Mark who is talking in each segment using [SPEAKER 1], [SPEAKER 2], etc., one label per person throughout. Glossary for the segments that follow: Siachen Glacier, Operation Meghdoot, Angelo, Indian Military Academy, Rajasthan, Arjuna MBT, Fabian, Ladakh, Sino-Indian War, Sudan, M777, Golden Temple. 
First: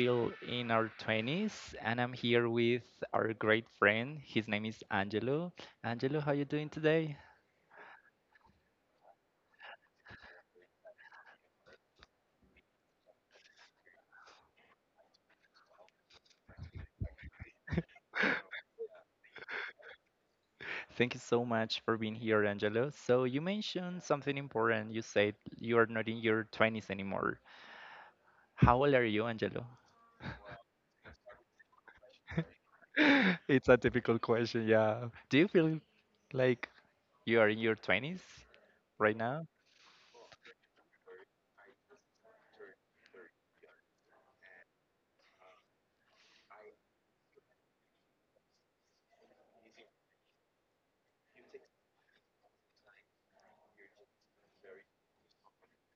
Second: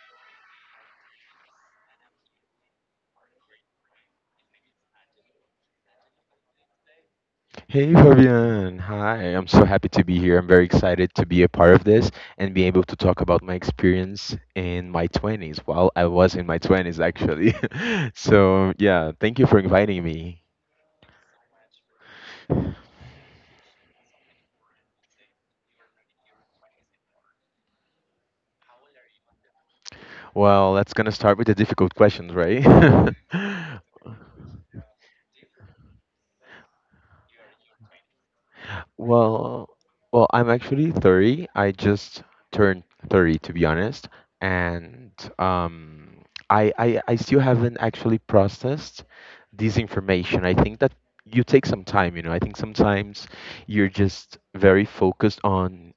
[SPEAKER 1] feel in our 20s, and I'm here with our great friend. His name is Angelo. Angelo, how you doing today?
[SPEAKER 2] Hey Fabian, hi. I'm so happy to be here. I'm very excited to be a part of this and be able to talk about my experience in my 20s. Well, I was in my 20s actually. So, yeah, thank you for inviting me.
[SPEAKER 1] Thank you so much for being here, Angelo. So you mentioned something important. You said you are not in your 20s anymore. How old are you, Angelo?
[SPEAKER 2] Well, that's gonna start with the difficult questions, right?
[SPEAKER 1] It's a difficult question, yeah. Do you feel like you are in your 20s? Right now?
[SPEAKER 2] Well, well, I'm actually 30. I just turned 30, to be honest, and um, I still haven't actually processed this information. I think that you take some time, you know. I think sometimes you're just very focused on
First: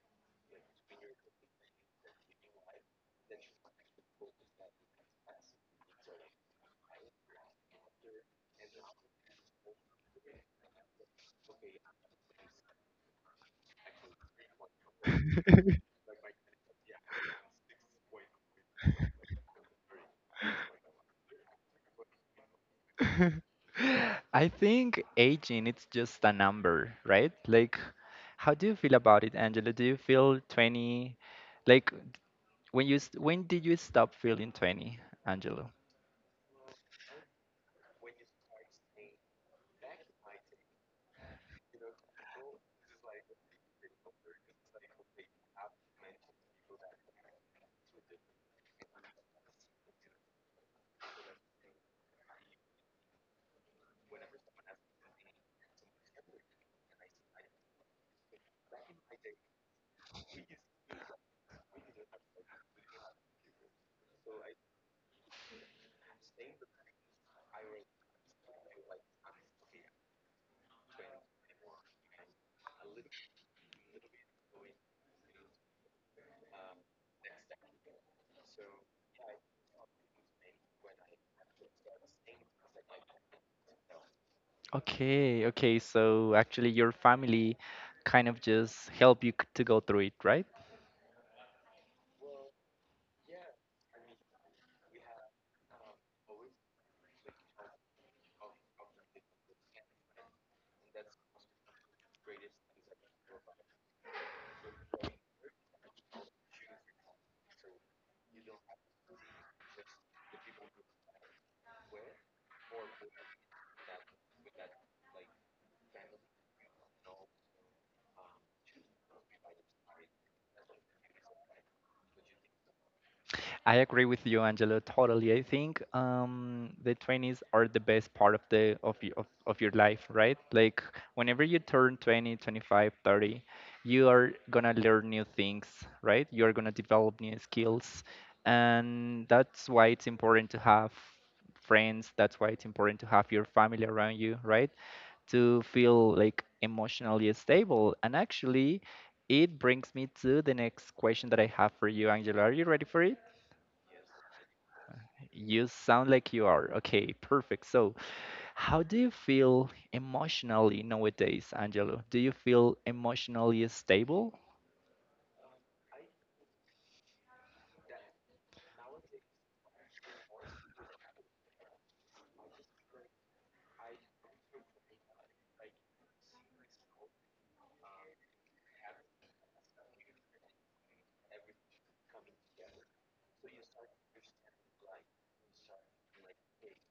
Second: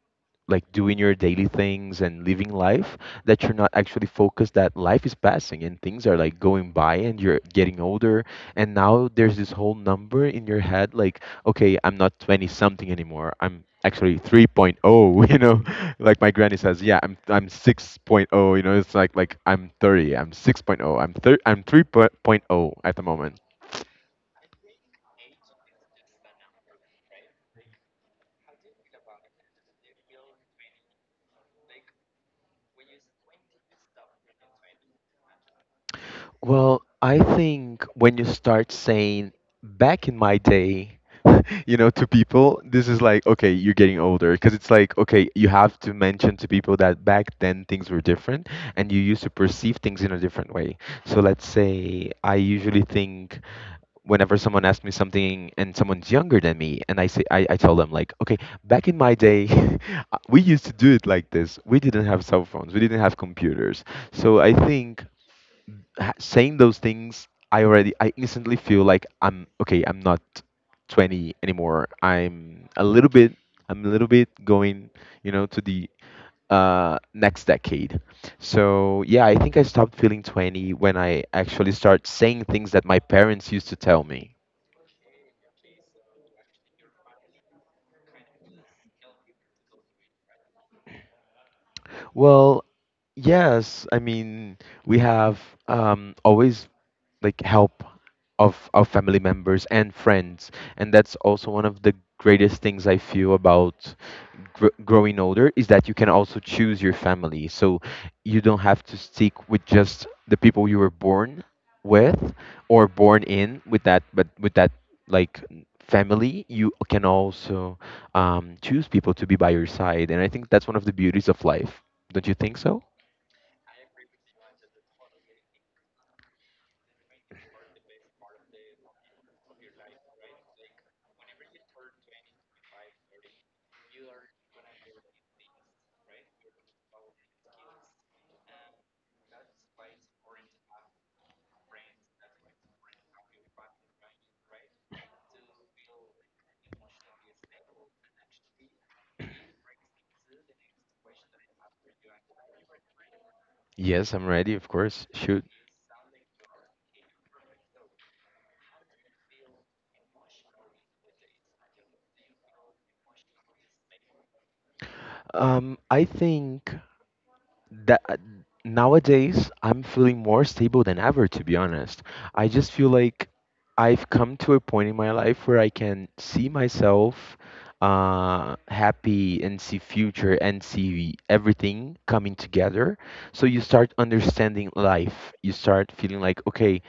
[SPEAKER 2] like doing your daily things and living life that you're not actually focused that life is passing and things are like going by and you're getting older, and now there's this whole number in your head like, okay, I'm not 20 something anymore, I'm actually 3.0. You know, like my granny says, yeah, I'm 6.0. You know, it's like I'm 30, I'm 6.0, I'm 3.0 at the moment.
[SPEAKER 1] I think aging it's just a number, right? Like how do you feel about it, Angela? Do you feel 20? Like when did you stop feeling 20, Angela?
[SPEAKER 2] Well, I think when you start saying, back in my day, you know, to people, this is like, okay, you're getting older. Because it's like, okay, you have to mention to people that back then things were different and you used to perceive things in a different way. So let's say I usually think, whenever someone asks me something and someone's younger than me, and I say, I tell them, like, okay, back in my day, we used to do it like this. We didn't have cell phones, we didn't have computers. So I think saying those things, I already, I instantly feel like, I'm okay. I'm not 20 anymore. I'm a little bit. I'm a little bit going, you know, to the next decade. So yeah, I think I stopped feeling 20 when I actually start saying things that my parents used to tell me.
[SPEAKER 1] Okay, okay. So actually your family kind of just help you to go through it, right?
[SPEAKER 2] Well, yes. I mean, we have always like help of our family members and friends, and that's also one of the greatest things I feel about growing older is that you can also choose your family. So you don't have to stick with just the people you were born with, or born in with that, but with that like family, you can also choose people to be by your side. And I think that's one of the beauties of life. Don't you think so?
[SPEAKER 1] I agree with you, Angelo. Totally. I think the 20s are the best part of of your life, right? Like whenever you turn 20, 25, 30, you are gonna learn new things, right? You are gonna develop new skills, and that's why it's important to have friends. That's why it's important to have your family around you, right? To feel like emotionally stable. And actually, it brings me to the next question that I have for you, Angelo. Are you ready for it?
[SPEAKER 2] Yes, I'm ready, of course. Shoot.
[SPEAKER 1] You sound like you are. Okay, perfect. So, how do you feel emotionally nowadays, Angelo? Do you feel emotionally stable?
[SPEAKER 2] I think that nowadays I'm feeling more stable than ever, to be honest. I just feel like I've come to a point in my life where I can see myself happy, and see future, and see everything coming together. So you start understanding life. You start feeling like, okay,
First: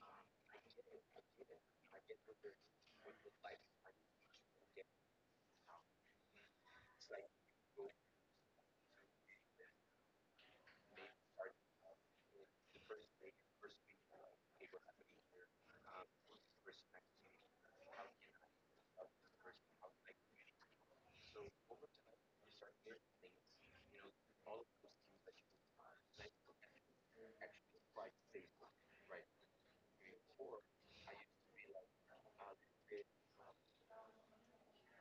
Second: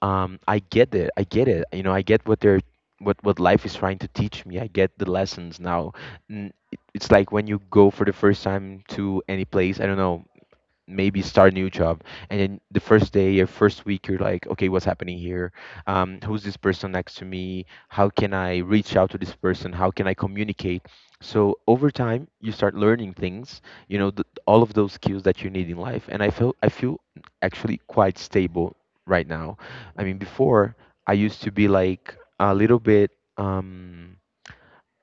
[SPEAKER 2] I get it. I get it. You know, I get what they're what life is trying to teach me. I get the lessons now. It's like when you go for the first time to any place. I don't know, maybe start a new job, and then the first day or first week you're like, okay, what's happening here, who's this person next to me, how can I reach out to this person, how can I communicate. So over time you start learning things, you know, all of those skills that you need in life. And I feel actually quite stable right now. I mean, before I used to be like a little bit um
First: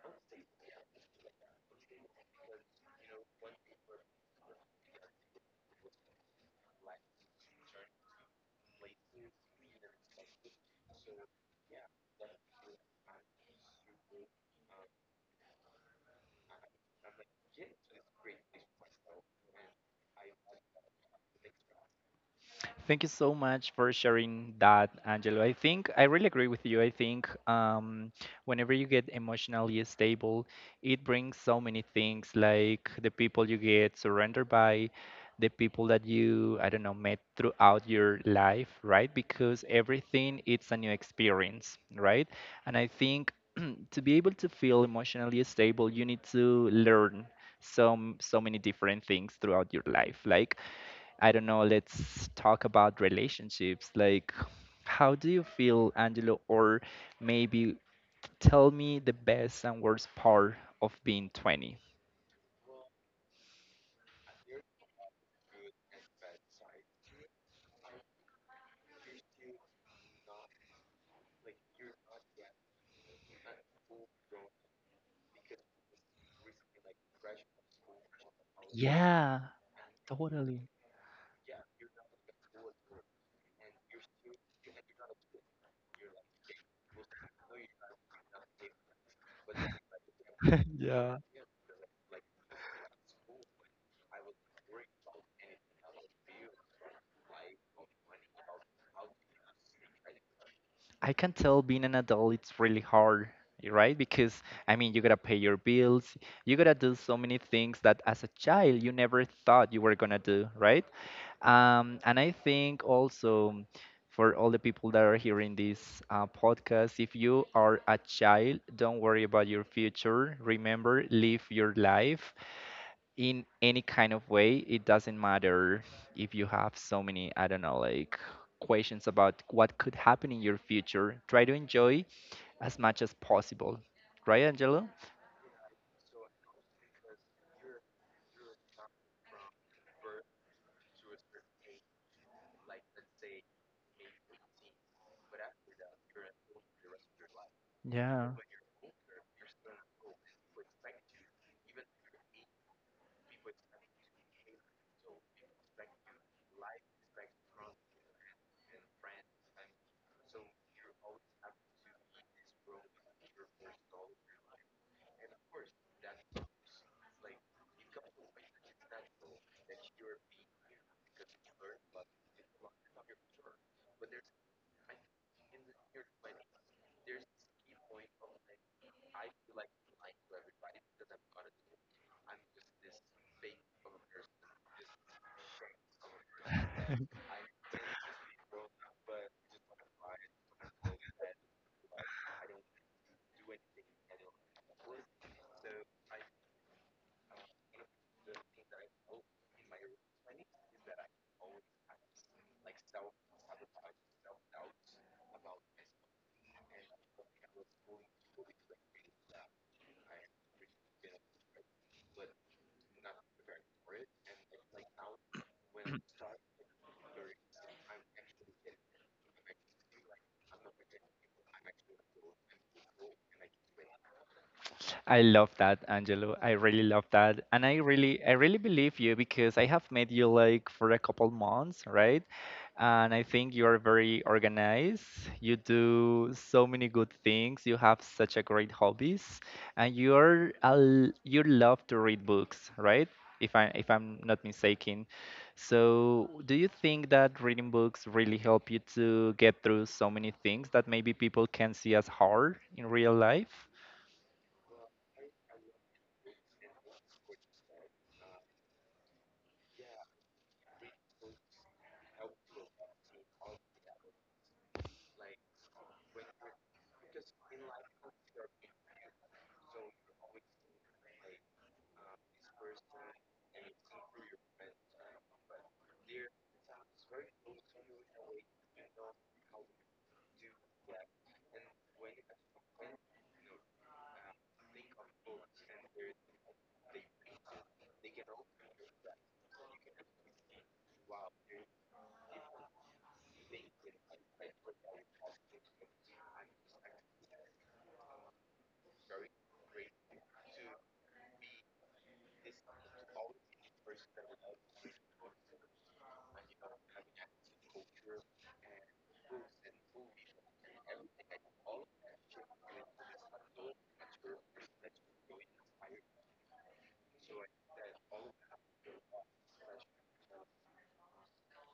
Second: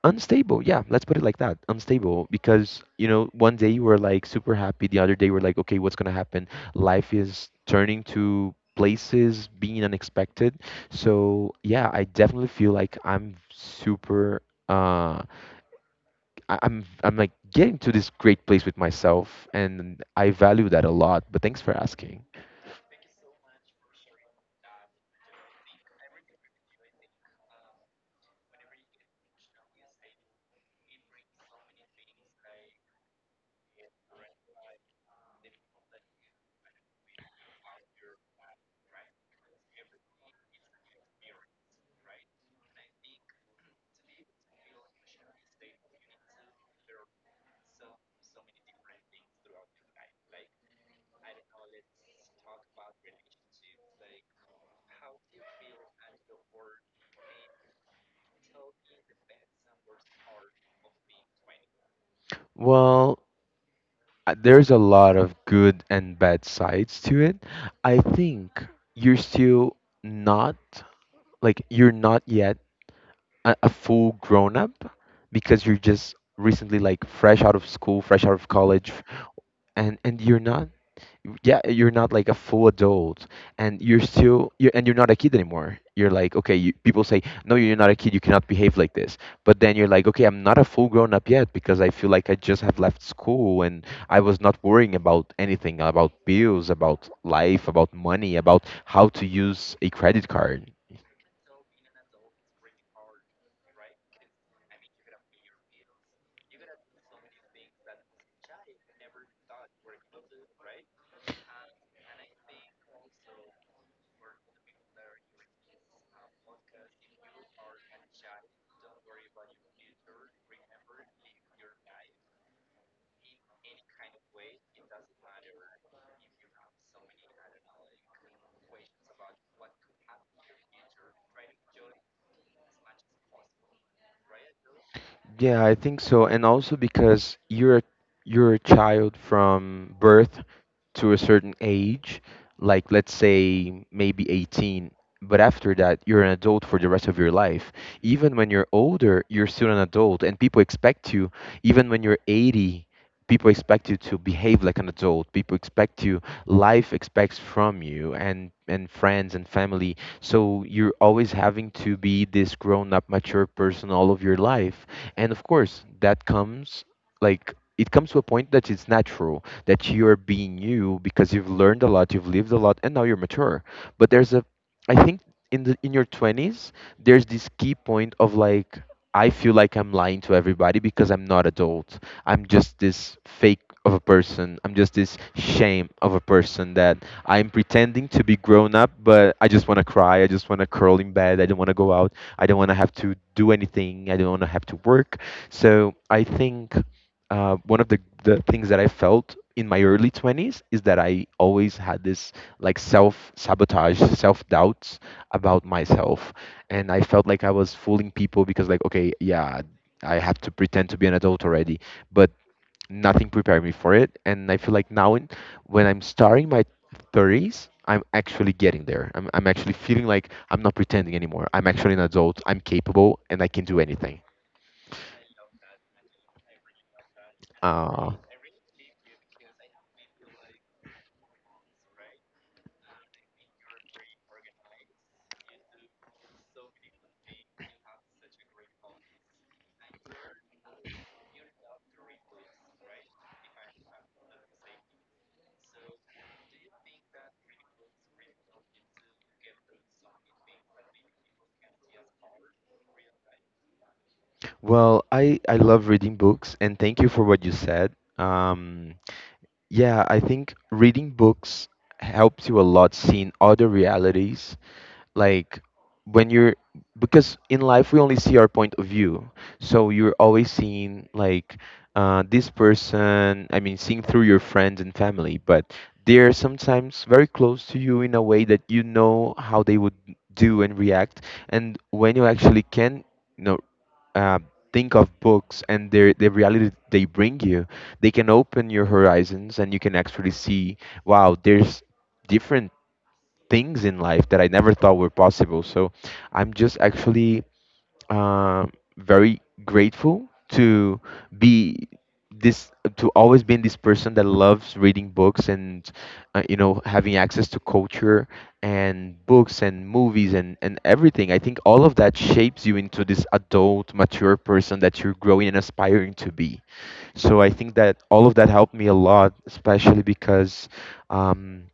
[SPEAKER 2] unstable, yeah, let's put it like that. Unstable, because, you know, one day you were like super happy, the other day we're like, okay, what's gonna happen. Life is turning to places, being unexpected. So yeah, I definitely feel like I'm super uh I'm like getting to this great place with myself, and I value that a lot. But thanks for asking.
[SPEAKER 1] Thank you so much for sharing that, Angelo. I think I really agree with you. I think whenever you get emotionally stable, it brings so many things like the people you get surrendered by, the people that you, I don't know, met throughout your life, right? Because everything it's a new experience, right? And I think to be able to feel emotionally stable you need to learn some so many different things throughout your life like I don't know, let's talk about relationships. Like how do you feel, Angelo, or maybe tell me the best and worst part of being 20?
[SPEAKER 2] Well, there's a lot of good and bad sides to it. I think you're still not, like, you're not yet a full grown up, because you're just recently like fresh out of school, fresh out of college,
[SPEAKER 1] Yeah,
[SPEAKER 2] and you're
[SPEAKER 1] totally.
[SPEAKER 2] not, yeah, you're not like a full adult. And you're not a kid anymore. You're like, okay, you, people say, no, you're not a kid, you cannot behave like this. But then you're like, okay, I'm not a full grown
[SPEAKER 1] yeah,
[SPEAKER 2] up yet, because I feel like I just have left school and I was not worrying about anything, about bills, about life, about money, about how to use a credit card.
[SPEAKER 1] I can tell being an adult it's really hard, right? Because I mean, you gotta pay your bills, you gotta do so many things that as a child you never thought you were gonna do, right? And I think also for all the people that are hearing this podcast, if you are a child, don't worry about your future. Remember, live your life in any kind of way, it doesn't matter. If you have so many, I don't know, like questions about what could happen in your future, try to enjoy as much as possible, right, Angelo?
[SPEAKER 2] Yeah, I think so. And also because you're a child from birth to a certain age, like let's say maybe 18, but after that you're an adult for the rest of your life.
[SPEAKER 1] Yeah.
[SPEAKER 2] Even when you're older, you're still an adult and people expect you, even when you're 80, people expect you to behave like an adult. People expect you, life expects from you, and friends and family. So you're always having to be this grown-up mature person all of your life. And of course that comes, like, it comes to a point that it's natural that you're being you, because you've learned a lot, you've lived a lot, and now you're mature. But there's a, I think, in your 20s, there's this key point of like, I feel like I'm lying to everybody because I'm not adult. I'm just this fake of a person, I'm just this shame of a person that I'm pretending to be grown up, but I just want to cry, I just want to curl in bed, I don't want to go out. I don't want to have to do anything. I don't want to have to work. So I think one of the things that I felt in my early 20s is that I always had this like self sabotage, self doubts about myself. And I felt like I was fooling people because, like, okay, yeah, I have to pretend to be an adult already. But nothing prepared me for it. And I feel like now, when I'm starting my 30s, I'm actually getting there. I'm actually feeling like I'm not pretending anymore. I'm actually an adult. I'm capable and I can do anything.
[SPEAKER 1] I love that, Angelo. I really love that. And I
[SPEAKER 2] Uh,
[SPEAKER 1] really I really believe you because I have met you like for a couple months, right? And I think you are very organized. You do so many good things. You have such a great hobbies, and you're a l you love to read books, right? If I'm not mistaken. So, do you think that reading books really help you to get through so many things that maybe people can see as hard in real life?
[SPEAKER 2] well, I love reading books, and thank you for what you said. Um, yeah, I think reading books helps you a lot, seeing other realities, like when you're, because in life we only see our point of view. So you're always seeing like, this person, I mean seeing through your friends and family, but they're sometimes very close to you in a way that you know how they would do and react. And when you actually can, you know, uh, think of books and the reality they bring you, they can open your horizons and you can actually see, wow, there's different things in life that I never thought were possible. So I'm just actually uh, very grateful to be this to always being this person that loves reading books, and you know, having access to culture and books and movies and everything. I think all of that shapes you into this adult mature person that you're growing and aspiring to be. So I think that all of that helped me a lot, especially because um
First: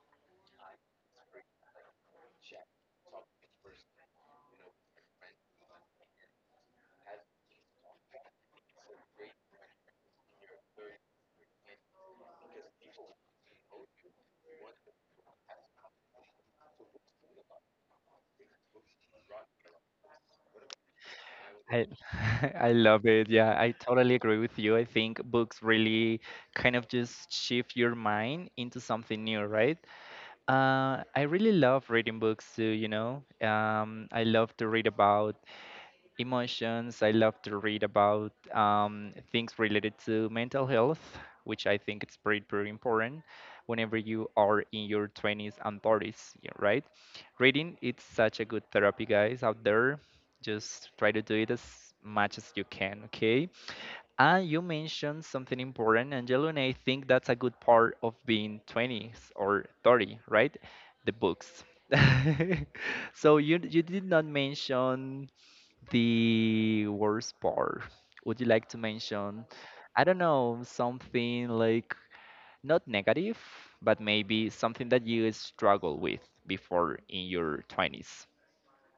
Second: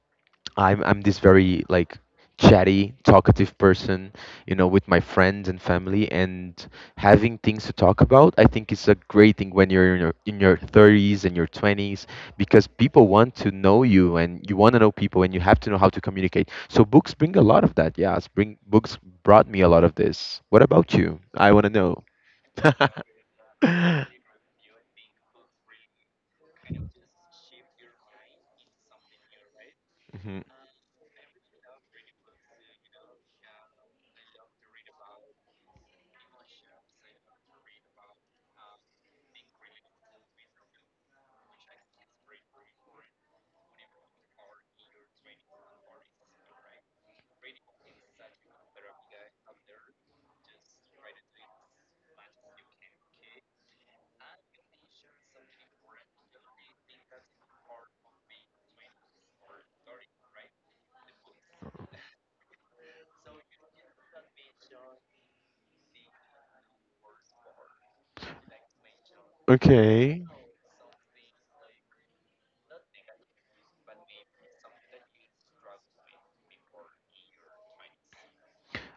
[SPEAKER 2] I'm this very like chatty, talkative person, you know, with my friends and family, and having things to talk about. I think it's a great thing when you're in your 30s and your 20s, because people want to know you and you want to know people and you have to know how to communicate. So books bring a lot of that. Yes, bring books brought me a lot of this. What about you? I want to
[SPEAKER 1] I
[SPEAKER 2] know.
[SPEAKER 1] I love it. Yeah, I totally agree with you. I think books really kind of just shift your mind into something new, right?
[SPEAKER 2] Mhm.
[SPEAKER 1] I really love reading books too, you know. I love to read about emotions. I love to read about things related to mental health, which I think it's pretty, pretty important whenever you are in your 20s and 30s, yeah, right? Reading, it's such a good therapy, guys, out there. Just try to do it as much as you can, okay? And you mentioned something important, Angelo, and I think that's a good part of being 20s or 30, right? The books. so you did not mention the worst part. Would you like to mention, I don't
[SPEAKER 2] Okay.
[SPEAKER 1] know, something like not negative, but maybe something that you struggle with before in your 20s?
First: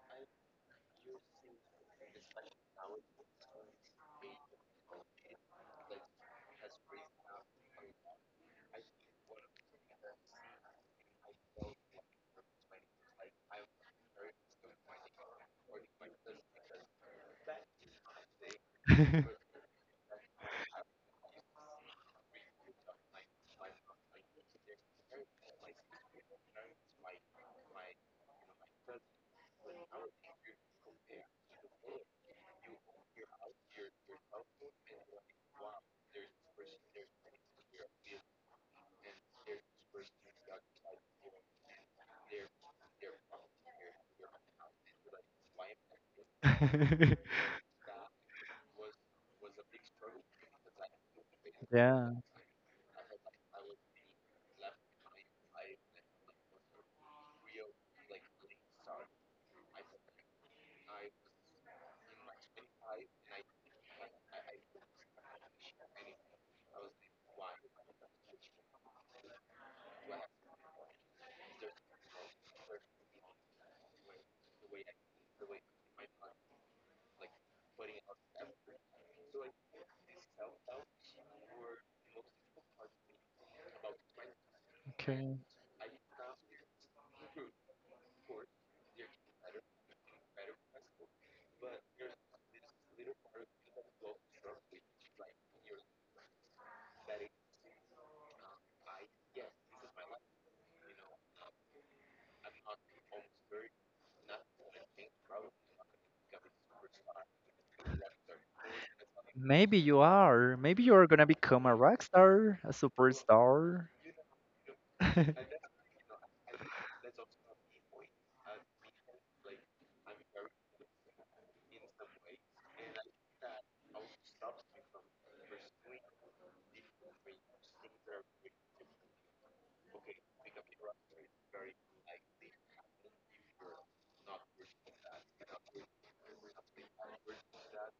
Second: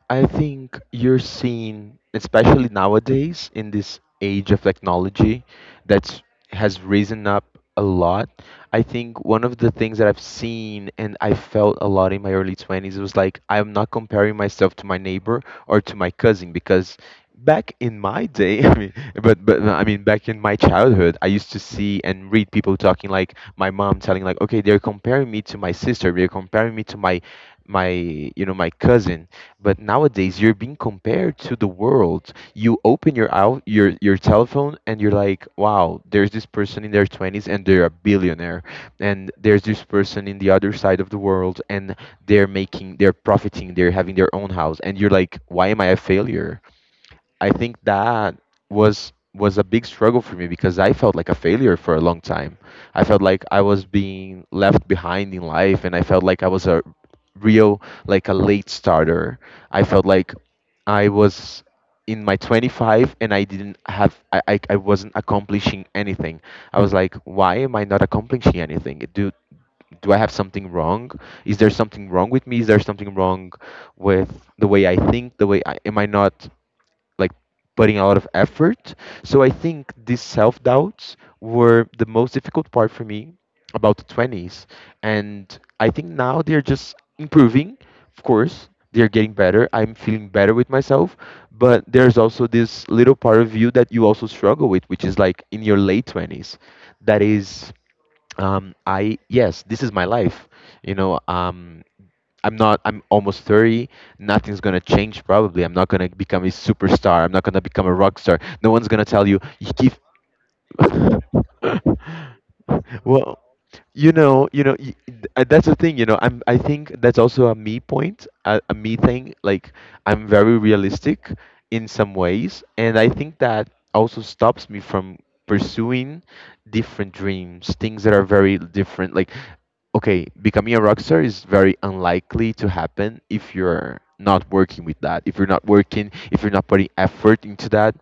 [SPEAKER 2] I think you're seeing, especially nowadays in this age of technology that's has risen up a lot. I think one of the things that I've seen and I felt a lot in my early 20s was like I'm not comparing myself to my neighbor or to my cousin, because back in my day, I mean, but but I mean, back in my childhood, I used to see and read people talking, like my mom telling, like, okay, they're comparing me to my sister, they're comparing me to my my you know, my cousin. But nowadays, you're being compared to the world. You open your out your telephone, and you're like, "Wow, there's this person in their 20s, and they're a billionaire, and there's this person in the other side of the world, and they're profiting, they're having their own house." And you're like, "Why am I a failure?" I think that was a big struggle for me, because I felt like a failure for a
[SPEAKER 1] yeah,
[SPEAKER 2] long time. I felt like I was being left behind in life, and I felt like I was a real, like a late starter. I felt like I was in my 25 and I didn't have I wasn't accomplishing anything. I was like, why am I not accomplishing anything? Do I have something wrong? Is there something wrong with me? Is there something wrong with the way I think? The way I am I not like putting a lot of effort. So I think these self doubts were the most difficult part for me about the 20s.
[SPEAKER 1] okay.
[SPEAKER 2] And I think now they're just improving, of course. They're getting better. I'm feeling better with myself. But there's also this little part of you that you also struggle with, which is like in your late 20s. That is, I, yes, this is my life. You know, um, I'm not. I'm almost 30. Nothing's gonna change. Probably. I'm not gonna become a superstar. I'm not gonna become a rock star. No one's gonna tell you. You
[SPEAKER 1] Maybe
[SPEAKER 2] keep.
[SPEAKER 1] you are. Maybe you are gonna become a rock star, a
[SPEAKER 2] Well,
[SPEAKER 1] superstar.
[SPEAKER 2] you know, you know. y- That's the thing. You know. I'm. I think that's also a me point. A me thing. Like I'm very realistic in some ways, and I think that also stops me from pursuing different dreams, things that are very different. Like okay, becoming a rock star is very unlikely to happen if you're not working with that, if you're not working, if you're not putting effort into that,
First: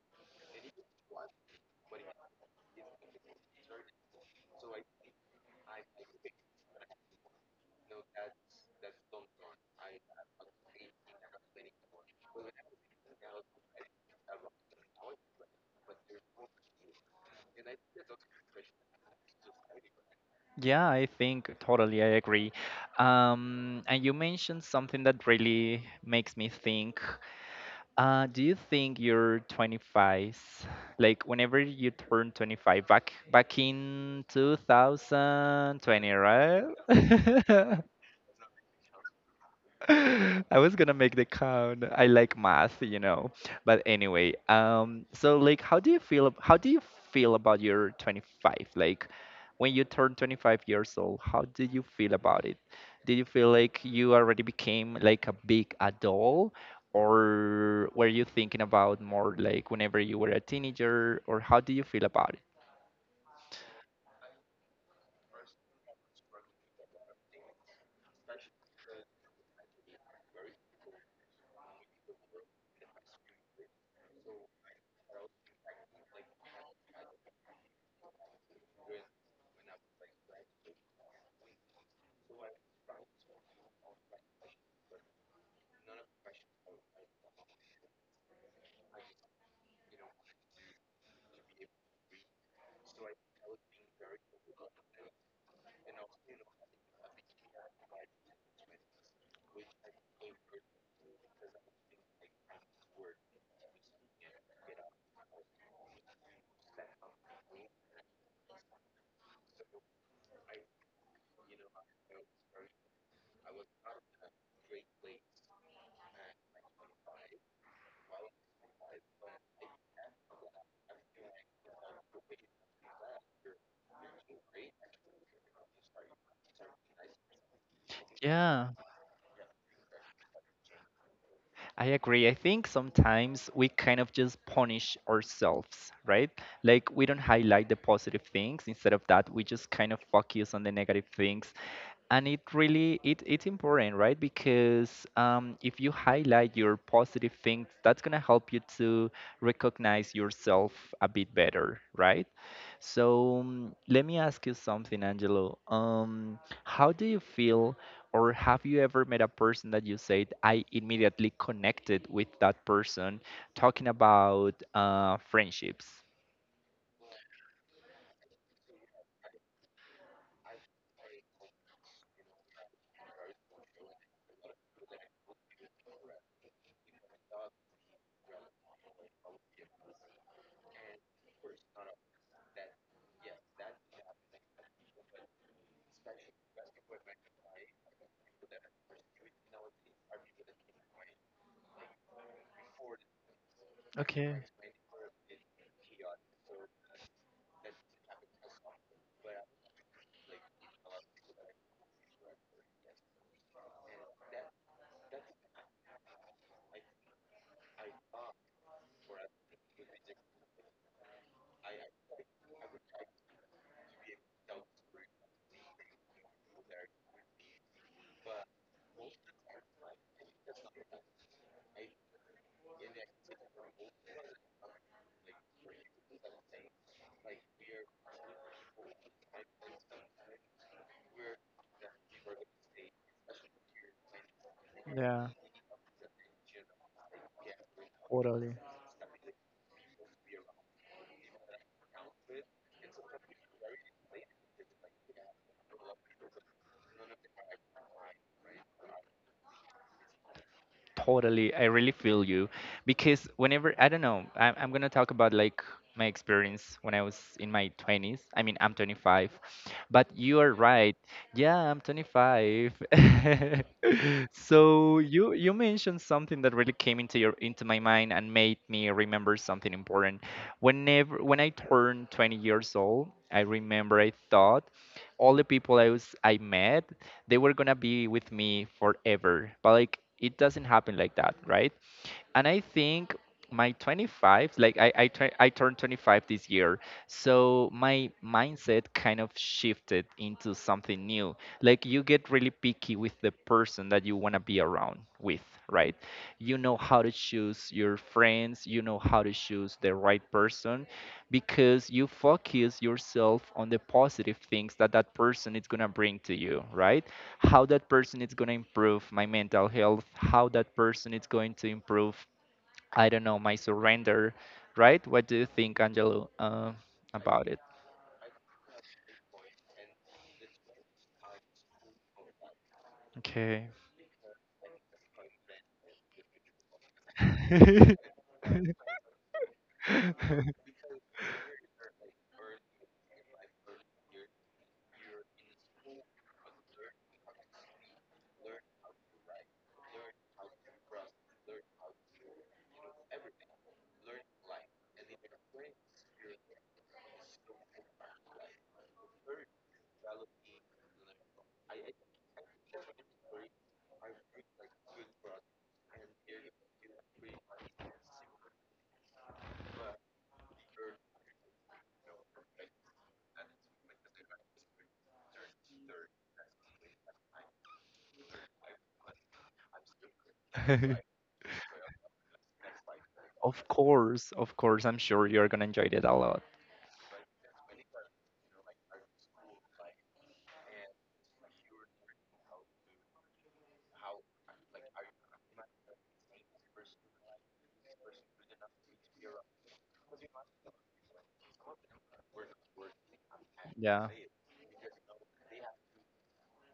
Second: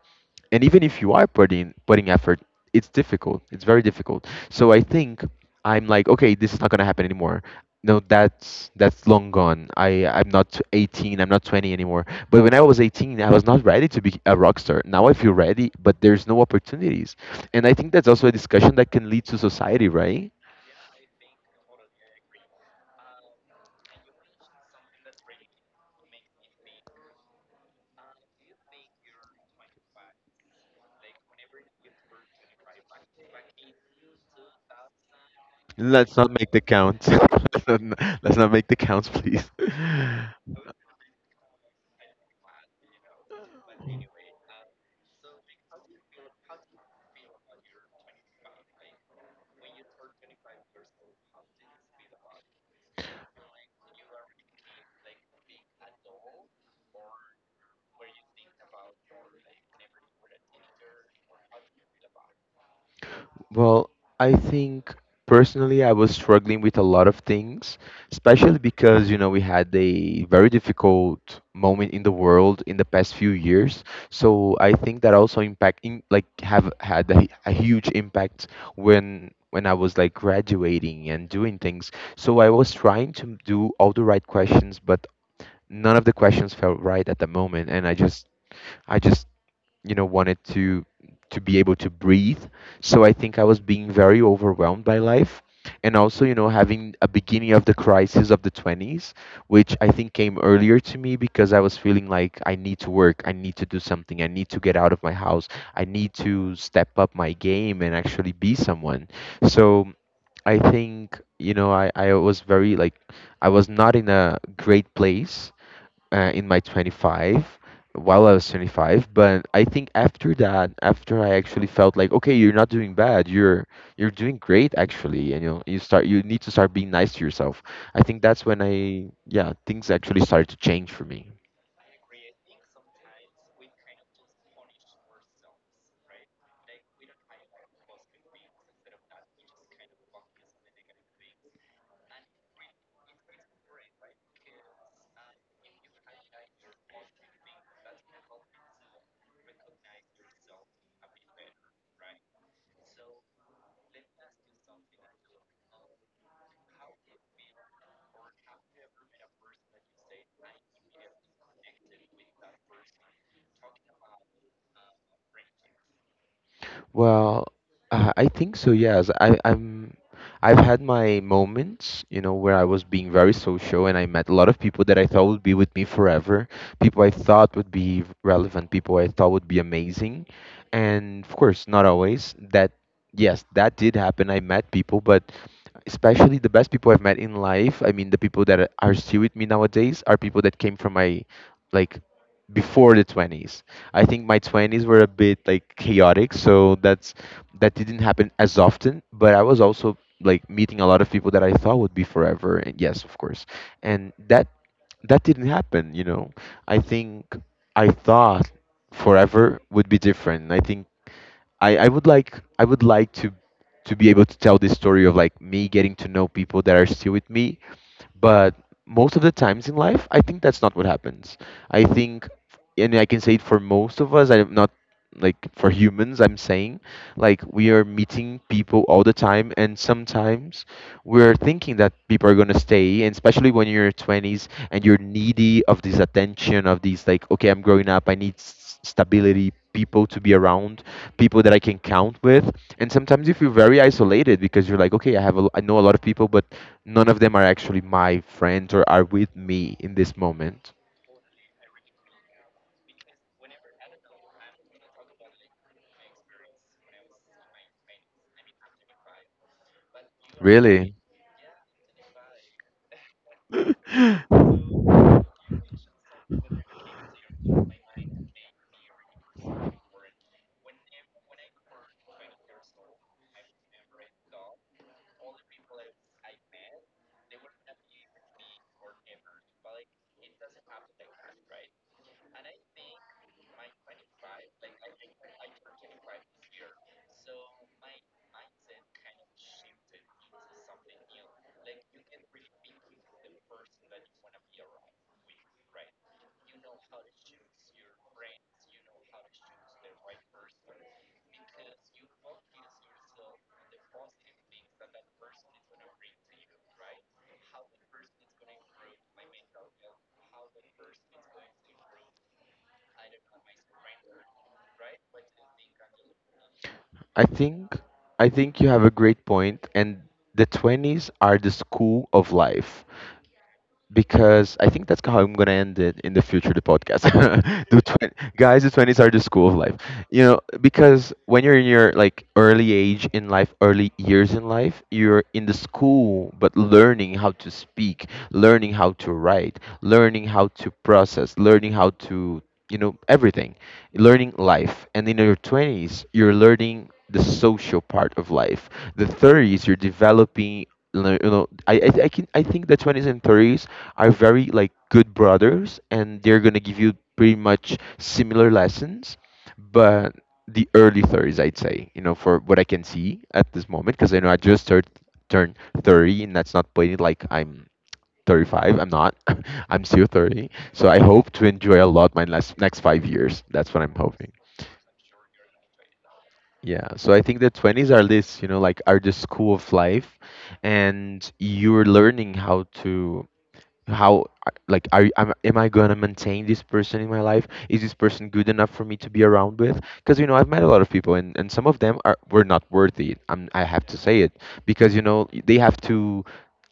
[SPEAKER 2] and even if you are putting effort, it's difficult. It's very difficult. So I think I'm like, okay, this is not gonna happen anymore. No, that's long gone. I'm not t- 18. I'm not 20 anymore. But when I was 18, I was not ready to be a rock star. Now I feel ready, but there's no opportunities. And I think that's also a discussion that can lead to society, right?
[SPEAKER 1] Yeah, I think totally I agree. And you mentioned something that really makes me think. Do you think your 25? Like whenever you turn 25, back in 2020,
[SPEAKER 2] Let's not make
[SPEAKER 1] right?
[SPEAKER 2] the count. Let's not make the counts, please.
[SPEAKER 1] I was gonna make the count. I like math, you know. But anyway, so like, how do you feel? How do you feel about your 25? Like, when you turn 25 years old, how did you feel about it? Did you feel like you already became like a big adult, or were you thinking about more like whenever you were a teenager, or how do you feel about it?
[SPEAKER 2] Well, I think personally, I was struggling with a lot of things, especially because, you know, we had a very difficult moment in the world in the past few years. So I think that also impact, in, like, have had a huge impact when I was like graduating and doing things. So I was trying to do all the right questions, but none of the questions felt right at the moment, and I just you know wanted to be able to breathe. So I think I was being very overwhelmed by life, and also, you know, having a beginning of the crisis of the 20s, which I think came earlier to me because I was feeling like I need to work, I need to do something, I need to get out of my house, I need to step up my game and actually be someone. So I think, I was very like I was not in a great place in my 25 while I was 25. But I think after that, after I actually felt like okay, you're not doing bad, you're doing great actually, and you know, you start, you need to start being nice to yourself. I think that's when
[SPEAKER 1] Yeah.
[SPEAKER 2] I, yeah, things actually started to change for me.
[SPEAKER 1] I agree. I think sometimes we kind of just punish ourselves, right? Like we don't highlight the positive things. Instead of that, we just kind of focus on the negative things and it really it's important, right? Because if you highlight your positive things that's going to help you to recognize yourself a bit better, right? So let me ask you something, Angelo. How do you feel or have you ever met a person that you said I immediately connected with that person, talking about friendships?
[SPEAKER 2] Well, I think so, yes. I I've had my moments, you know, where I was being very social and I met a lot of people that I thought would be with me forever, people I thought would be relevant, people I thought would be amazing. And of course, not always. That, yes, that did happen. I met people, but especially the best people I've met in life, I mean, the people that are still with me nowadays are people that came from my like before the 20s. I think my
[SPEAKER 1] Okay.
[SPEAKER 2] 20s were a bit like chaotic, so that's that didn't happen as often, but I was also like meeting a lot of people that I thought would be forever and yes, of course. And that didn't happen, you know. I think I thought forever would be different. I think I would like I would like to be able to tell this story of like me getting to know people that are still with me, but most of the times in life, I think that's not what happens. I think, and I can say it for most of us, I'm not like for humans, I'm saying, like we are meeting people all the time, and sometimes we're thinking that people are gonna stay, and especially when you're 20s and you're
[SPEAKER 1] Yeah,
[SPEAKER 2] needy of this attention, of these like, okay, I'm growing up, I need
[SPEAKER 1] totally.
[SPEAKER 2] s- stability, people to be around, people that I can count with, and sometimes you feel very isolated because you're like, okay, I have, a, I know a lot of people, but none of them are actually my friends or are with me in this moment.
[SPEAKER 1] Totally, I really feel you because whenever I don't know I'm gonna talk about like my experience when I was in my 20s. I mean, I'm 25, but you are right.
[SPEAKER 2] Really?
[SPEAKER 1] Yeah, I'm 25. so you mentioned something that really came into my mind and made me remember something important. Whenever when I turned 20 years old I remember I thought all the people I met they were gonna be with me forever. But like it doesn't happen like that, right? And I think my 25, like I turned 25 this year, so my mindset kind of shifted into something new. Like you get really picky with the person that you want to be around with, right? You know how to choose your friends, you know how to choose the right person, because you focus yourself on the positive things that that person is going to bring to you, right? How that person is going to improve my mental health, how that person is going to improve, I don't know, my surrender, right? What do you think, Angelo,
[SPEAKER 2] I
[SPEAKER 1] about it?
[SPEAKER 2] think you have a great point and the 20s are the school of life,
[SPEAKER 1] Okay.
[SPEAKER 2] because I think that's how I'm gonna end it in the future. The podcast, the twen- guys, 20s are the school of life. You know, because when you're in your like early age in life, early years in life, you're in the school, but learning how to speak, learning how to write, learning how to process, learning how to you know everything, learning life. And in your twenties, you're learning the social part of life. 30s, you're developing lear- you know I can I think the 20s and 30s are very like good brothers and they're gonna give you pretty much similar lessons, but the early 30s, I'd say, you know, for what I can see at this moment, because I know I just turned 30, and that's not putting it like I'm 35. I'm not. I'm still 30. So I hope to enjoy a lot my last, next 5 years. That's what I'm hoping.
[SPEAKER 1] Of course, I'm sure you're going to enjoy it a lot.
[SPEAKER 2] Yeah. So I think the 20s are this, you know, like are the school of life, and you're learning how to how I- like are am I gonna maintain this person in my life? Is this person good enough for me to be around with? Because you know I've met a lot of people, and some of them are were not worthy. I have to
[SPEAKER 1] Yeah.
[SPEAKER 2] say it because you know they have to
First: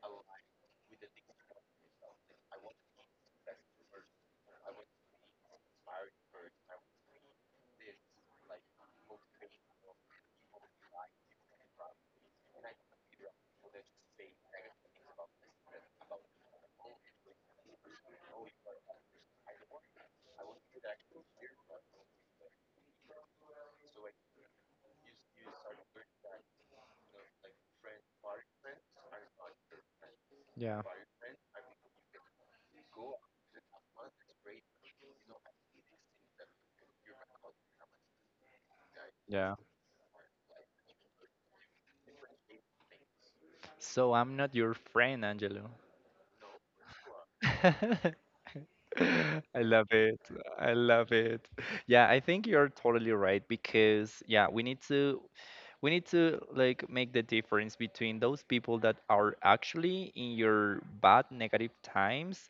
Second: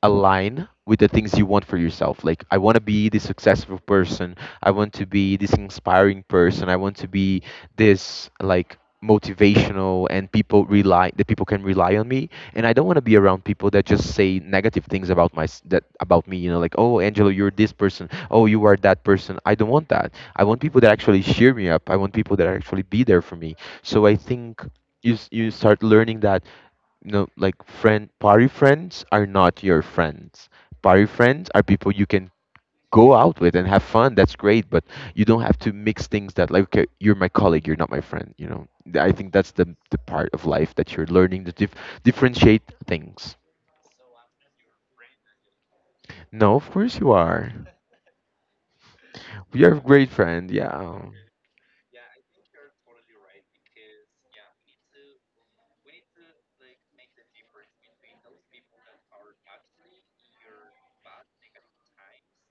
[SPEAKER 2] align with the things you want for yourself. Like I want to be this successful person. I want to be this inspiring person. I want to be this like motivational and people rely that people can rely on me, and I don't want to be around people that just say negative things about my that about me. You know, like, oh, Angelo, you're this person. Oh, you are that person. I don't want that. I want people that actually cheer me up. I want people that actually be there for me. So I think you start learning that, you know, like friend party friends are not your friends.
[SPEAKER 1] Yeah,
[SPEAKER 2] Party friends are people you can go out with and have fun. That's great, but you don't have to mix things that like okay, you're my colleague, you're not my friend. You know, Th- I think that's
[SPEAKER 1] yeah.
[SPEAKER 2] the part of life that you're learning to dif- differentiate things.
[SPEAKER 1] So I'm not your friend, Angelo.
[SPEAKER 2] No, of course you are.
[SPEAKER 1] I
[SPEAKER 2] You're a
[SPEAKER 1] love
[SPEAKER 2] great
[SPEAKER 1] it.
[SPEAKER 2] friend.
[SPEAKER 1] I
[SPEAKER 2] Yeah.
[SPEAKER 1] love it. Yeah, I think you're totally right because, yeah, we need to like make the difference between those people that are actually in your bad negative times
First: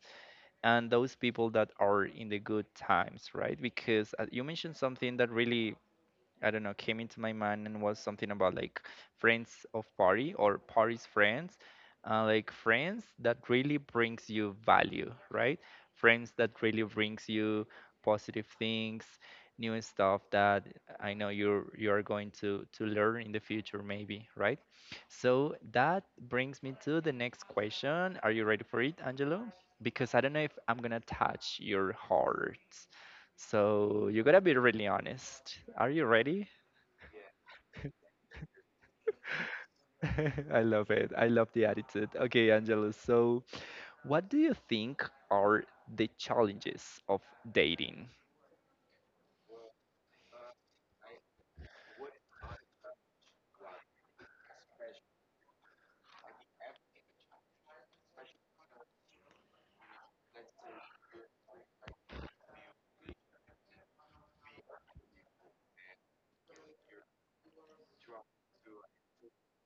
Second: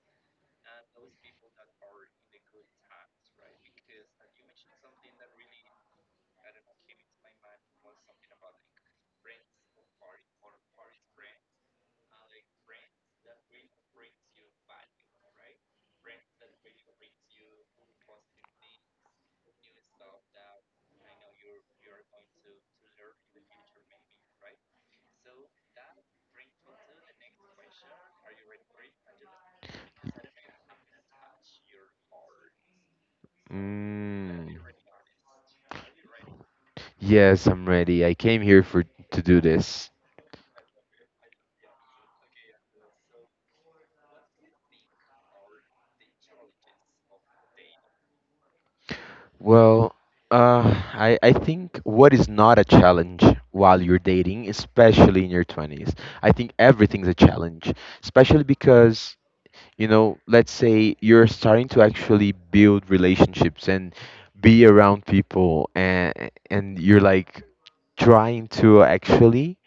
[SPEAKER 1] and those people that are in the good times, right? Because you mentioned something that really I don't know, came into my mind and was something about like friends of party or party's friends, like friends that really brings you value, right? Friends that really brings you positive things, new stuff that I know you're going to learn in the future, maybe, right? So that brings me to the next question. Are you ready for it, Angelo? Because I don't know if I'm gonna touch your heart. So you gotta be
[SPEAKER 2] Mm.
[SPEAKER 1] really honest. Are you ready?
[SPEAKER 2] Yes, I'm ready. I came here for to do this.
[SPEAKER 1] I love it. I love the attitude. Okay, Angelo. So, what do you think are the challenges of dating?
[SPEAKER 2] Well, I think what is not a challenge while you're dating, especially in your 20s, I think everything's a challenge, especially because, you know, let's say you're starting to actually build relationships and be around people, and you're like trying to actually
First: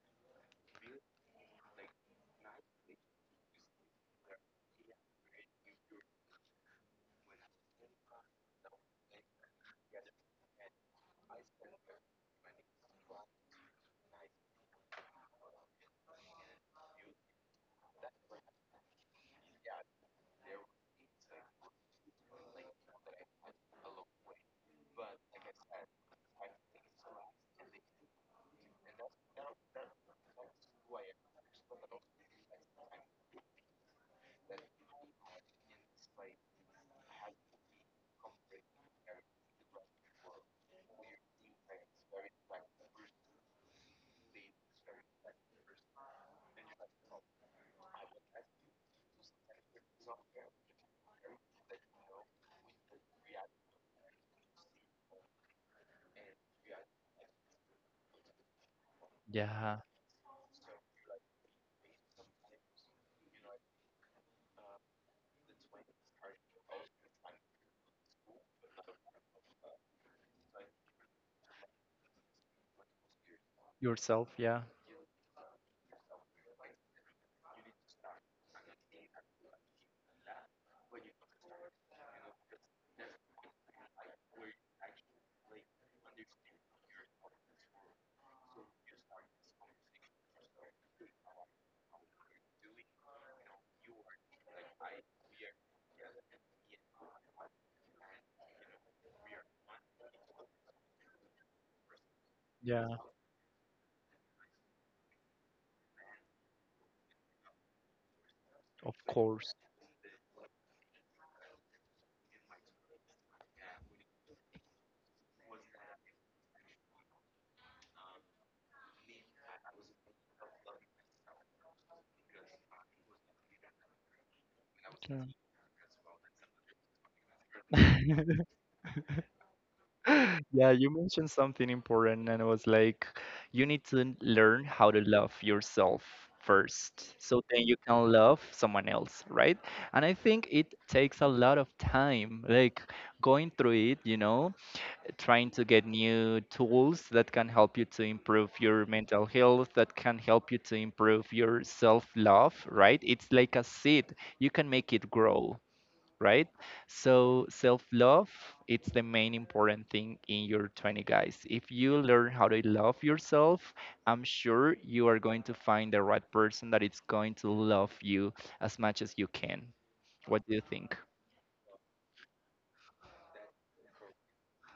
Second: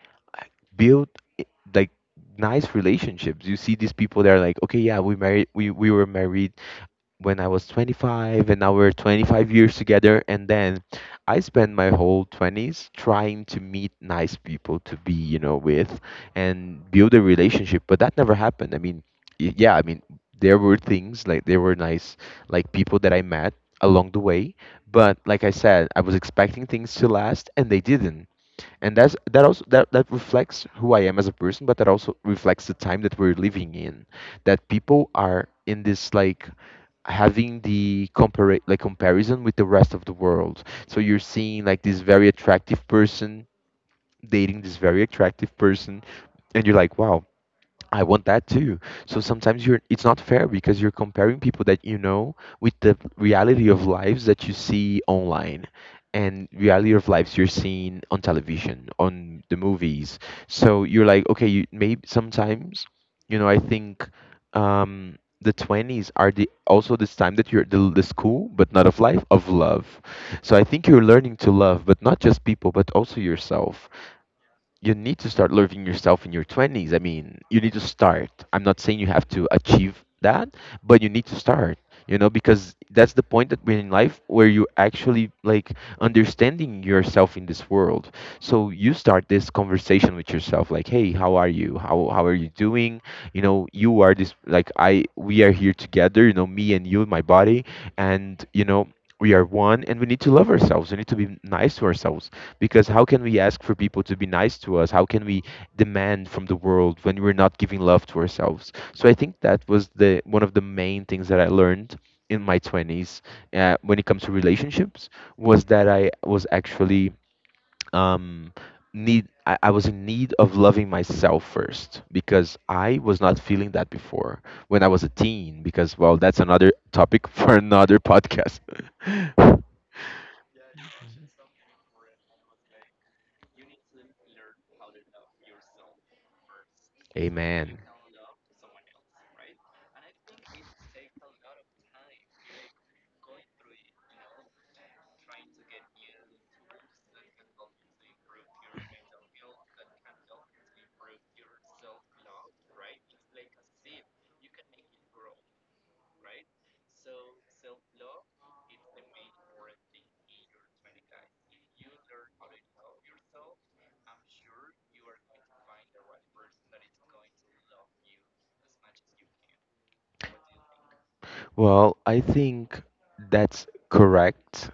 [SPEAKER 2] build I- like nice relationships. You see these people that are like, okay, yeah, we married, we were married when I was 25 and now we're 25 years together. And then I spent my whole 20s trying to meet nice people to be, you know, with and build a relationship. But that never happened. I mean, y- yeah, I mean, there were things like there were nice, like people that I met along the way. But like I said, I was expecting things to last and they didn't. And that's that also that reflects who I am as a person, but that also reflects the time that we're living in. That people are in this like having the compare like comparison with the rest of the world. So you're seeing like this very attractive person dating this very attractive person, and you're like, wow, I want that too. So sometimes you're it's not fair because you're comparing people that you know with the reality of lives that you see online and reality of lives you're seeing on television, on the
[SPEAKER 1] Yeah,
[SPEAKER 2] movies. So you're like, okay, you maybe sometimes, you know, I think um the 20s are the also this time that you're the school but not of life of love, so I think you're learning to love but not just people but also yourself.
[SPEAKER 1] yourself. Yeah,
[SPEAKER 2] You need to start loving yourself in your 20s. I mean, you need to start. I'm not saying you have to achieve that, but you need to start, you know, because that's the point that we're in life where you actually like understanding yourself in this world. So you start this conversation with yourself like, "Hey, how are you? How are you doing? You know, you are this like I we are here together, you know, me and you, my body, and you know, we are one and we need to love ourselves. We need to be nice to ourselves
[SPEAKER 1] yeah,
[SPEAKER 2] because how can we ask for people to be nice to us? How can we demand from the world when we're not giving love to ourselves?"
[SPEAKER 1] of
[SPEAKER 2] So I think
[SPEAKER 1] course.
[SPEAKER 2] that was the one of the main things that I learned in my 20s when it comes to relationships, was that I was actually, um, need I was in need of loving myself first because I was not feeling that before when I was a teen, because well, that's another topic for another
[SPEAKER 1] Yeah.
[SPEAKER 2] podcast.
[SPEAKER 1] Yeah, you mentioned something important, and it was like you need to learn how to love yourself first, so then you
[SPEAKER 2] Amen.
[SPEAKER 1] can love someone else, right? And I think it takes a lot of time, like going through it, you know, trying to get new tools that can help you to improve your mental health, that can help you to improve your self love, right? It's like a seed, you can make it grow, right? So self-love, it's the main important thing in your 20, guys. If you learn how to love yourself, I'm sure you are going to find the right person that is going to love you as much as you can. What do you think?
[SPEAKER 2] Well, I think that's correct.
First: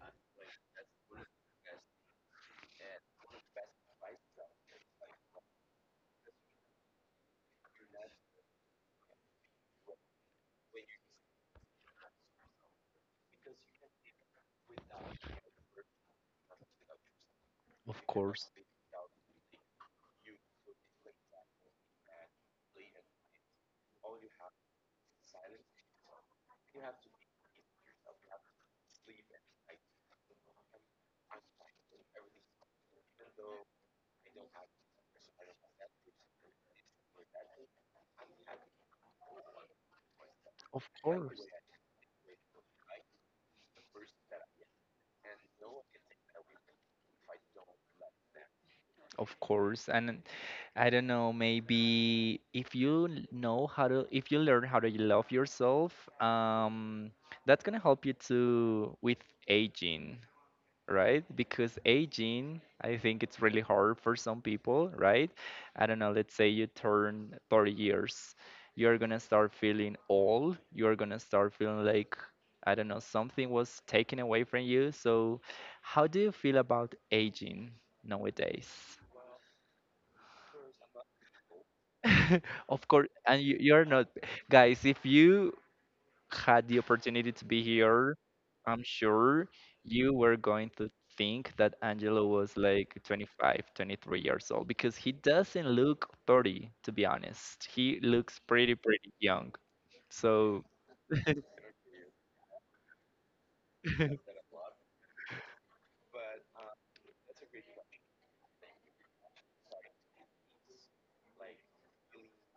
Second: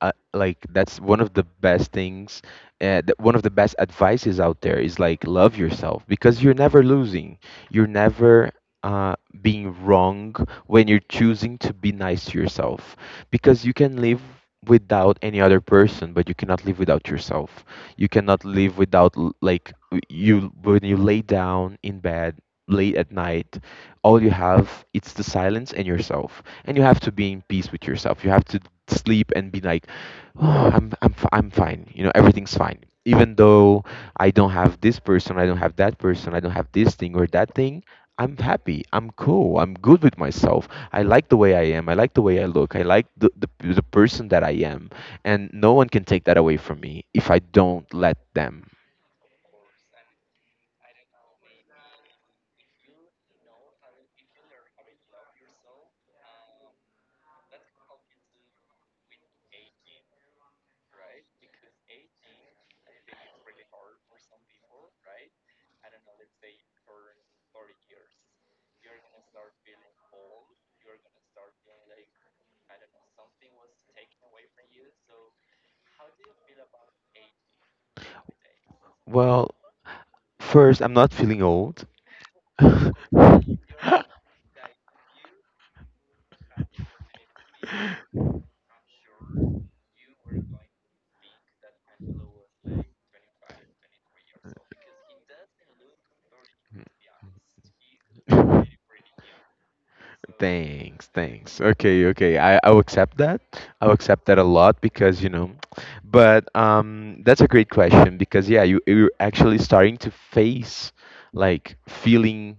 [SPEAKER 2] Like that's one of the best things, that one of the best advices out there, is like love yourself, because you're never losing, you're never uh, being wrong when you're choosing to be nice to yourself, because you can live without any other person but you cannot live without yourself.
[SPEAKER 1] Of
[SPEAKER 2] You cannot
[SPEAKER 1] course.
[SPEAKER 2] live without you, when you lay down in bed late at night, all you have it's the silence and yourself, and you have to be in peace with yourself. You have to sleep and be like, I'm fine. You know, everything's fine. Even though I don't have this person, I don't have that person, I don't have this thing or that thing, I'm happy. I'm cool. I'm good with myself.
[SPEAKER 1] Of
[SPEAKER 2] I like the
[SPEAKER 1] course.
[SPEAKER 2] way I am. I like the way I look. I like the person that I am, and no one can take that away from me if I don't let them.
[SPEAKER 1] Of course, and I don't know, maybe if you l- know how to, if you learn how to love yourself, that's gonna help you to with aging, right? Because aging, I think it's really hard for some people, right? I don't know, let's say you turn 30 years, you're gonna start feeling old, you're gonna start feeling like, I don't know, something was taken away from you. So, how do you feel about aging nowadays?
[SPEAKER 2] Well, first, I'm not feeling old.
[SPEAKER 1] Of course, and you're not, guys. If you had the opportunity to be here, I'm sure you were going to think that Angelo was like 25, 23 years old because he doesn't look 30, to be honest. He looks pretty, pretty young. So
[SPEAKER 2] Thanks, thanks. Okay, okay. I'll accept that. I'll accept that a lot because, you know, but that's a great question, because yeah, you're actually starting to face like feeling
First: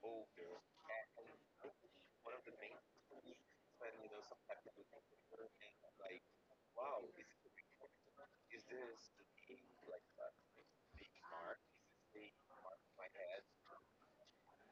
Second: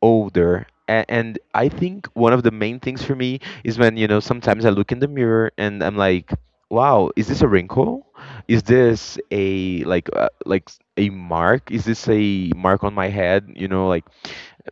[SPEAKER 2] older. And I think one of the main things for me is when, you know, sometimes I look in the mirror and I'm like, wow, is this a wrinkle? Is this a like a mark? Is this a mark on my head? You know, like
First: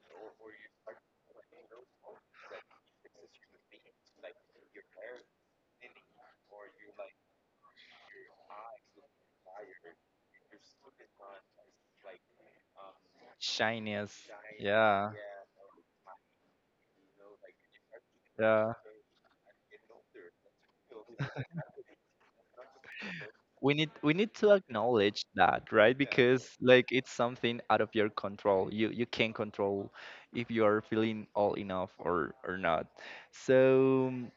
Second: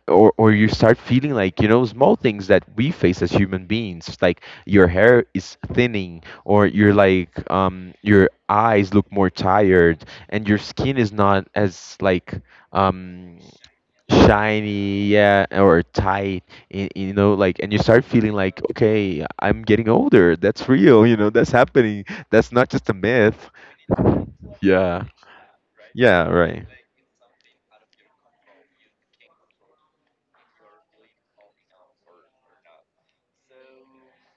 [SPEAKER 2] or you start feeling like, you know, small things that we face as human beings, like your hair is thinning or you're like, your eyes look more tired and your skin is not as like, um
[SPEAKER 1] shyness,
[SPEAKER 2] shiny,
[SPEAKER 1] yeah,
[SPEAKER 2] yeah, or tight. You know, like, and you start feeling like,
[SPEAKER 1] yeah.
[SPEAKER 2] okay, I'm getting older. That's real, you know. That's happening. That's not just a myth.
[SPEAKER 1] We need to
[SPEAKER 2] Yeah,
[SPEAKER 1] acknowledge that, right?
[SPEAKER 2] yeah,
[SPEAKER 1] Because
[SPEAKER 2] right.
[SPEAKER 1] like it's something out of your control, you can't control if you are feeling all enough or not. So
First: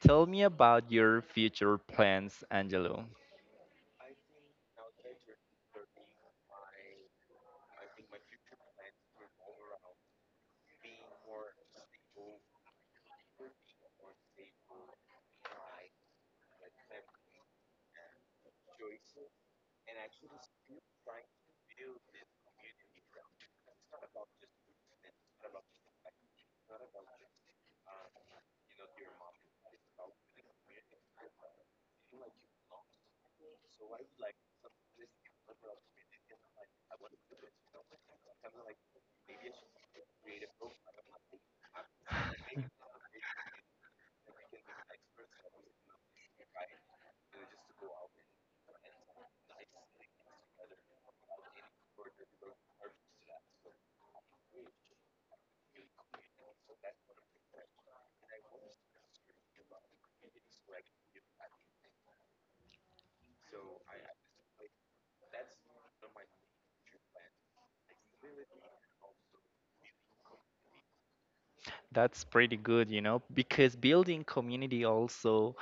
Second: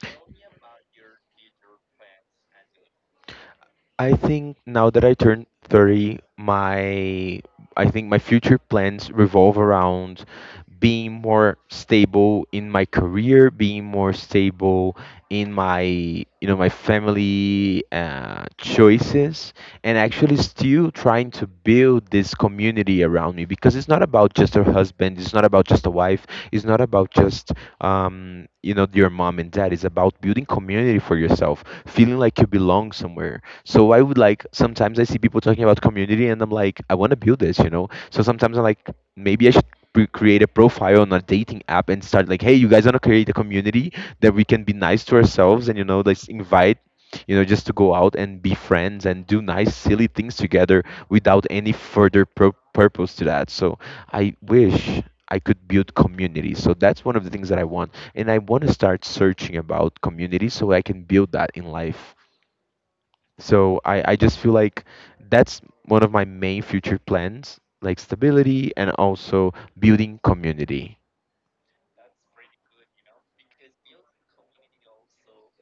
[SPEAKER 1] tell me about your future plans, Angelo.
[SPEAKER 2] I think now that I turn 30, my I think my future plans revolve around being more stable in my career, being more stable in my, you know, my family choices, and actually still trying to build this community around me, because it's not about just a husband, it's not about just a wife, it's not about just, you know, your mom and dad. It's about building community for yourself, feeling like you belong somewhere. So I would like, sometimes I see people talking about community and I'm like, I want to build this, you know. So sometimes I'm like, maybe I should we create a profile on a dating app and start like, hey, you guys want to create a community that we can be nice to ourselves, and you know, let's invite, you know, just to go out and be friends and do nice silly things together without any further purpose to that. So I wish I could build community, so that's one of the things that I want, and I want to start searching about community so I can build that in life. So I just feel like that's one of my main future plans, like stability and also building community.
[SPEAKER 1] That's pretty good, you know, because building community also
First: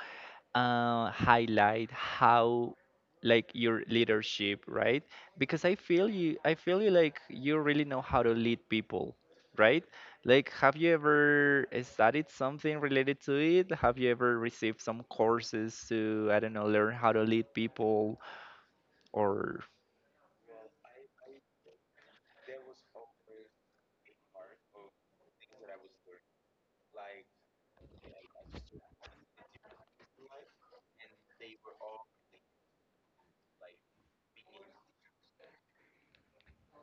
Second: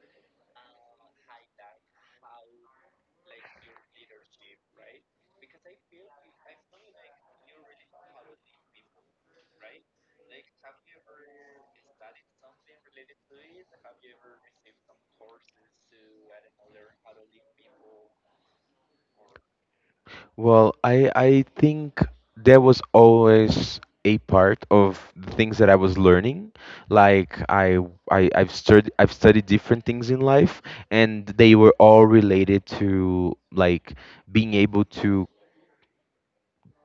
[SPEAKER 1] highlight how like your leadership, right? Because I feel you like you really know how to lead people, right? Like have you ever studied something related to it? Have you ever received some courses to I don't know learn how to lead people, or?
[SPEAKER 2] Well, I think there was always a part of the things that I was learning. Like I've studied I've studied different things in life, and they were all related to like being able to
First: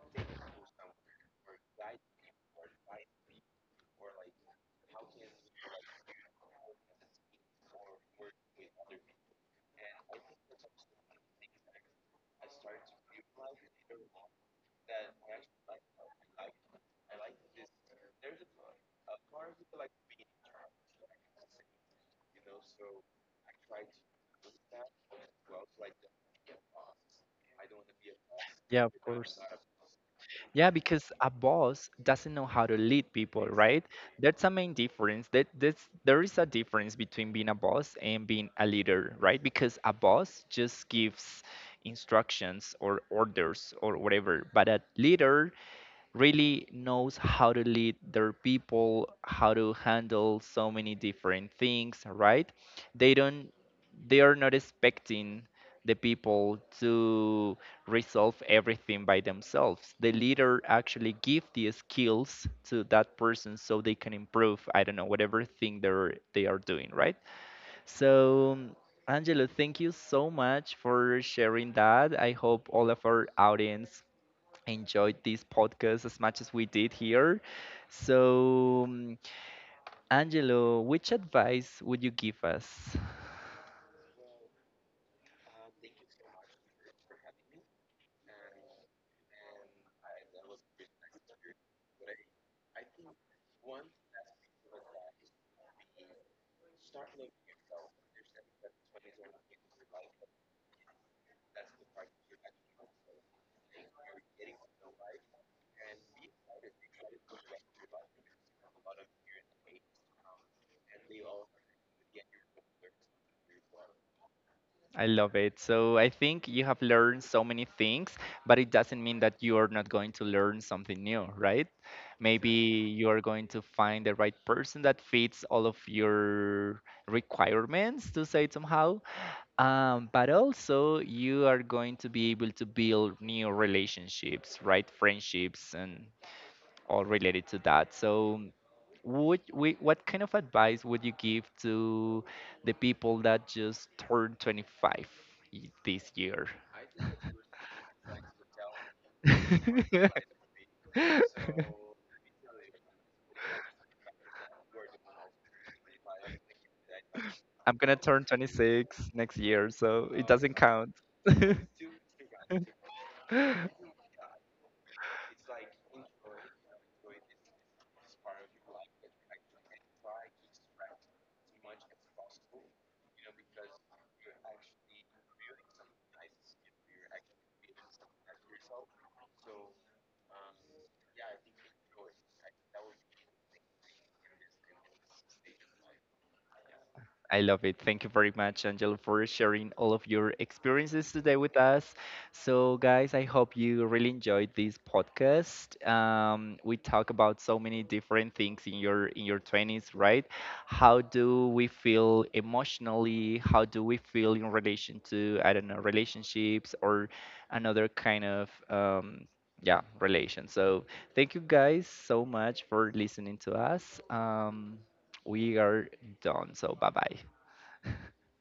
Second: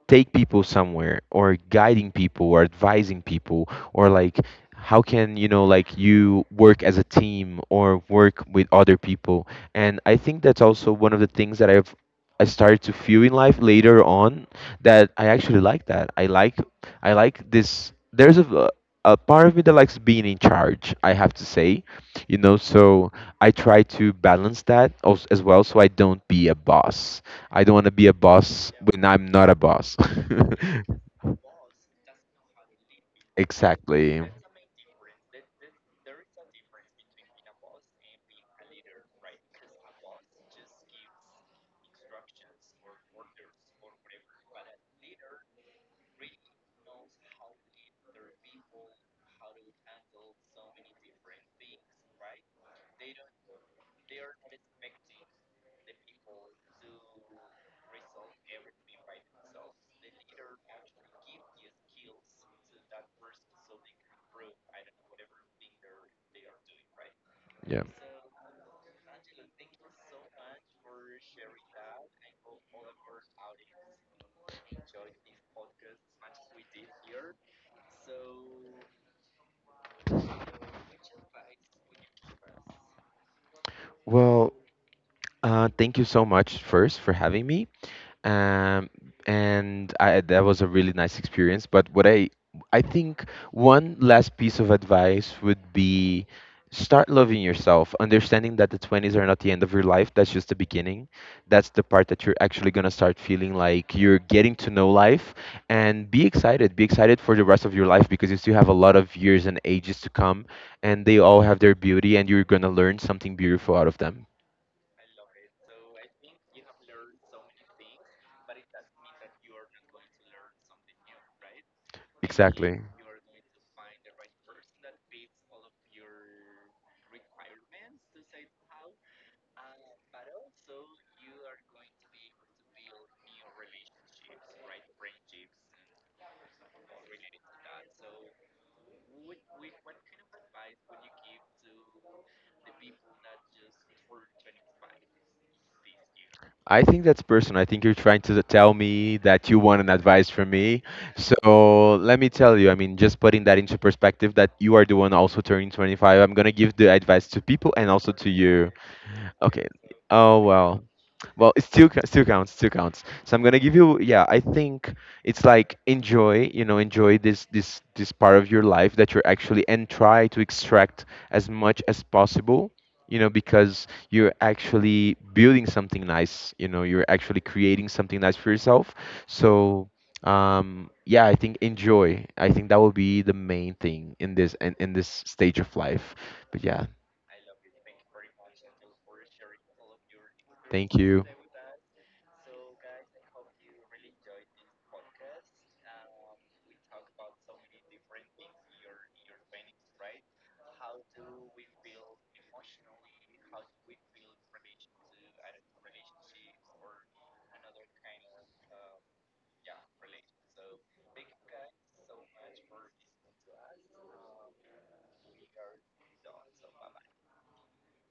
[SPEAKER 2] take people somewhere, or guiding people, or advising people, or like, how can, you know, like you work as a team or work with other people. And I think that's also one of the things that I started to feel in life later on, that I actually like, that I like, I like this. There's a part of me that likes being in charge, I have to say, you know. So I try to balance that as well, so I don't be a boss. I don't want to be a boss
[SPEAKER 1] Yeah, of
[SPEAKER 2] when I'm
[SPEAKER 1] course.
[SPEAKER 2] not a boss.
[SPEAKER 1] Yeah, because a boss doesn't know how to lead people, right?
[SPEAKER 2] Exactly.
[SPEAKER 1] That's a main difference. There is a difference between being a boss and being a leader, right? Because a boss just gives instructions or orders or whatever, but a leader really knows how to lead their people, how to handle so many different things, right? They don't they are not expecting the people to resolve everything by themselves. The leader actually give the skills to that person so they can improve, I don't know, whatever thing they are doing, right?
[SPEAKER 2] Yeah.
[SPEAKER 1] So Angelo, thank you so much for sharing that. I hope all of our audience enjoyed this podcast as much as we did here. So, Angelo, which advice would you give us?
[SPEAKER 2] Well, thank you so much first for having me. um, and I, that was a really nice experience. But what I think one last piece of advice would be, start loving yourself, understanding that the 20s are not the end of your life. That's just the beginning. That's the part that you're actually going to start feeling like you're getting to know life, and be excited. Be excited for the rest of your life because you still have a lot of years and ages to come, and they all have their beauty and you're going to learn something beautiful out of them.
[SPEAKER 1] I love it. So I think you have learned so many things, but it doesn't mean that you are not going to learn something new, right? Maybe
[SPEAKER 2] Exactly.
[SPEAKER 1] you are going to find the right person that fits all of your requirements, to say it somehow. But also, you are going to be able to build new relationships, right? Friendships and all related to that. So, what kind of advice would you give to the people that just turned 25 this year?
[SPEAKER 2] I think that's personal. I think you're trying to tell me that you want an advice from me. So let me tell you, I mean, just putting that into perspective, that you are the one also turning 25, I'm going to give the advice to people
[SPEAKER 1] I'm
[SPEAKER 2] and
[SPEAKER 1] gonna
[SPEAKER 2] also
[SPEAKER 1] turn
[SPEAKER 2] to you.
[SPEAKER 1] 26 next
[SPEAKER 2] Okay.
[SPEAKER 1] year, so it
[SPEAKER 2] Oh,
[SPEAKER 1] doesn't
[SPEAKER 2] well.
[SPEAKER 1] count.
[SPEAKER 2] Well, it still still counts, still counts. So I'm gonna give you, yeah, I think it's like enjoy, you know, enjoy this part of your life that you're actually, and try to extract as much as possible, you know, because you're actually building something nice, you know, you're actually creating something nice for yourself. So yeah, I think enjoy. I think that will be the main thing in in this stage of life. But yeah,
[SPEAKER 1] I love it. Thank you very much, Angel, for sharing all of your
[SPEAKER 2] thank
[SPEAKER 1] experiences
[SPEAKER 2] you.
[SPEAKER 1] today with us. So, guys, I hope you really enjoyed this podcast. We talk about so many different things in your twenties, right? How do we feel emotionally? How do we feel in relation to I don't know relationships or another kind of yeah relation. So, thank you guys so much for listening to us. Um, we are done. So bye bye.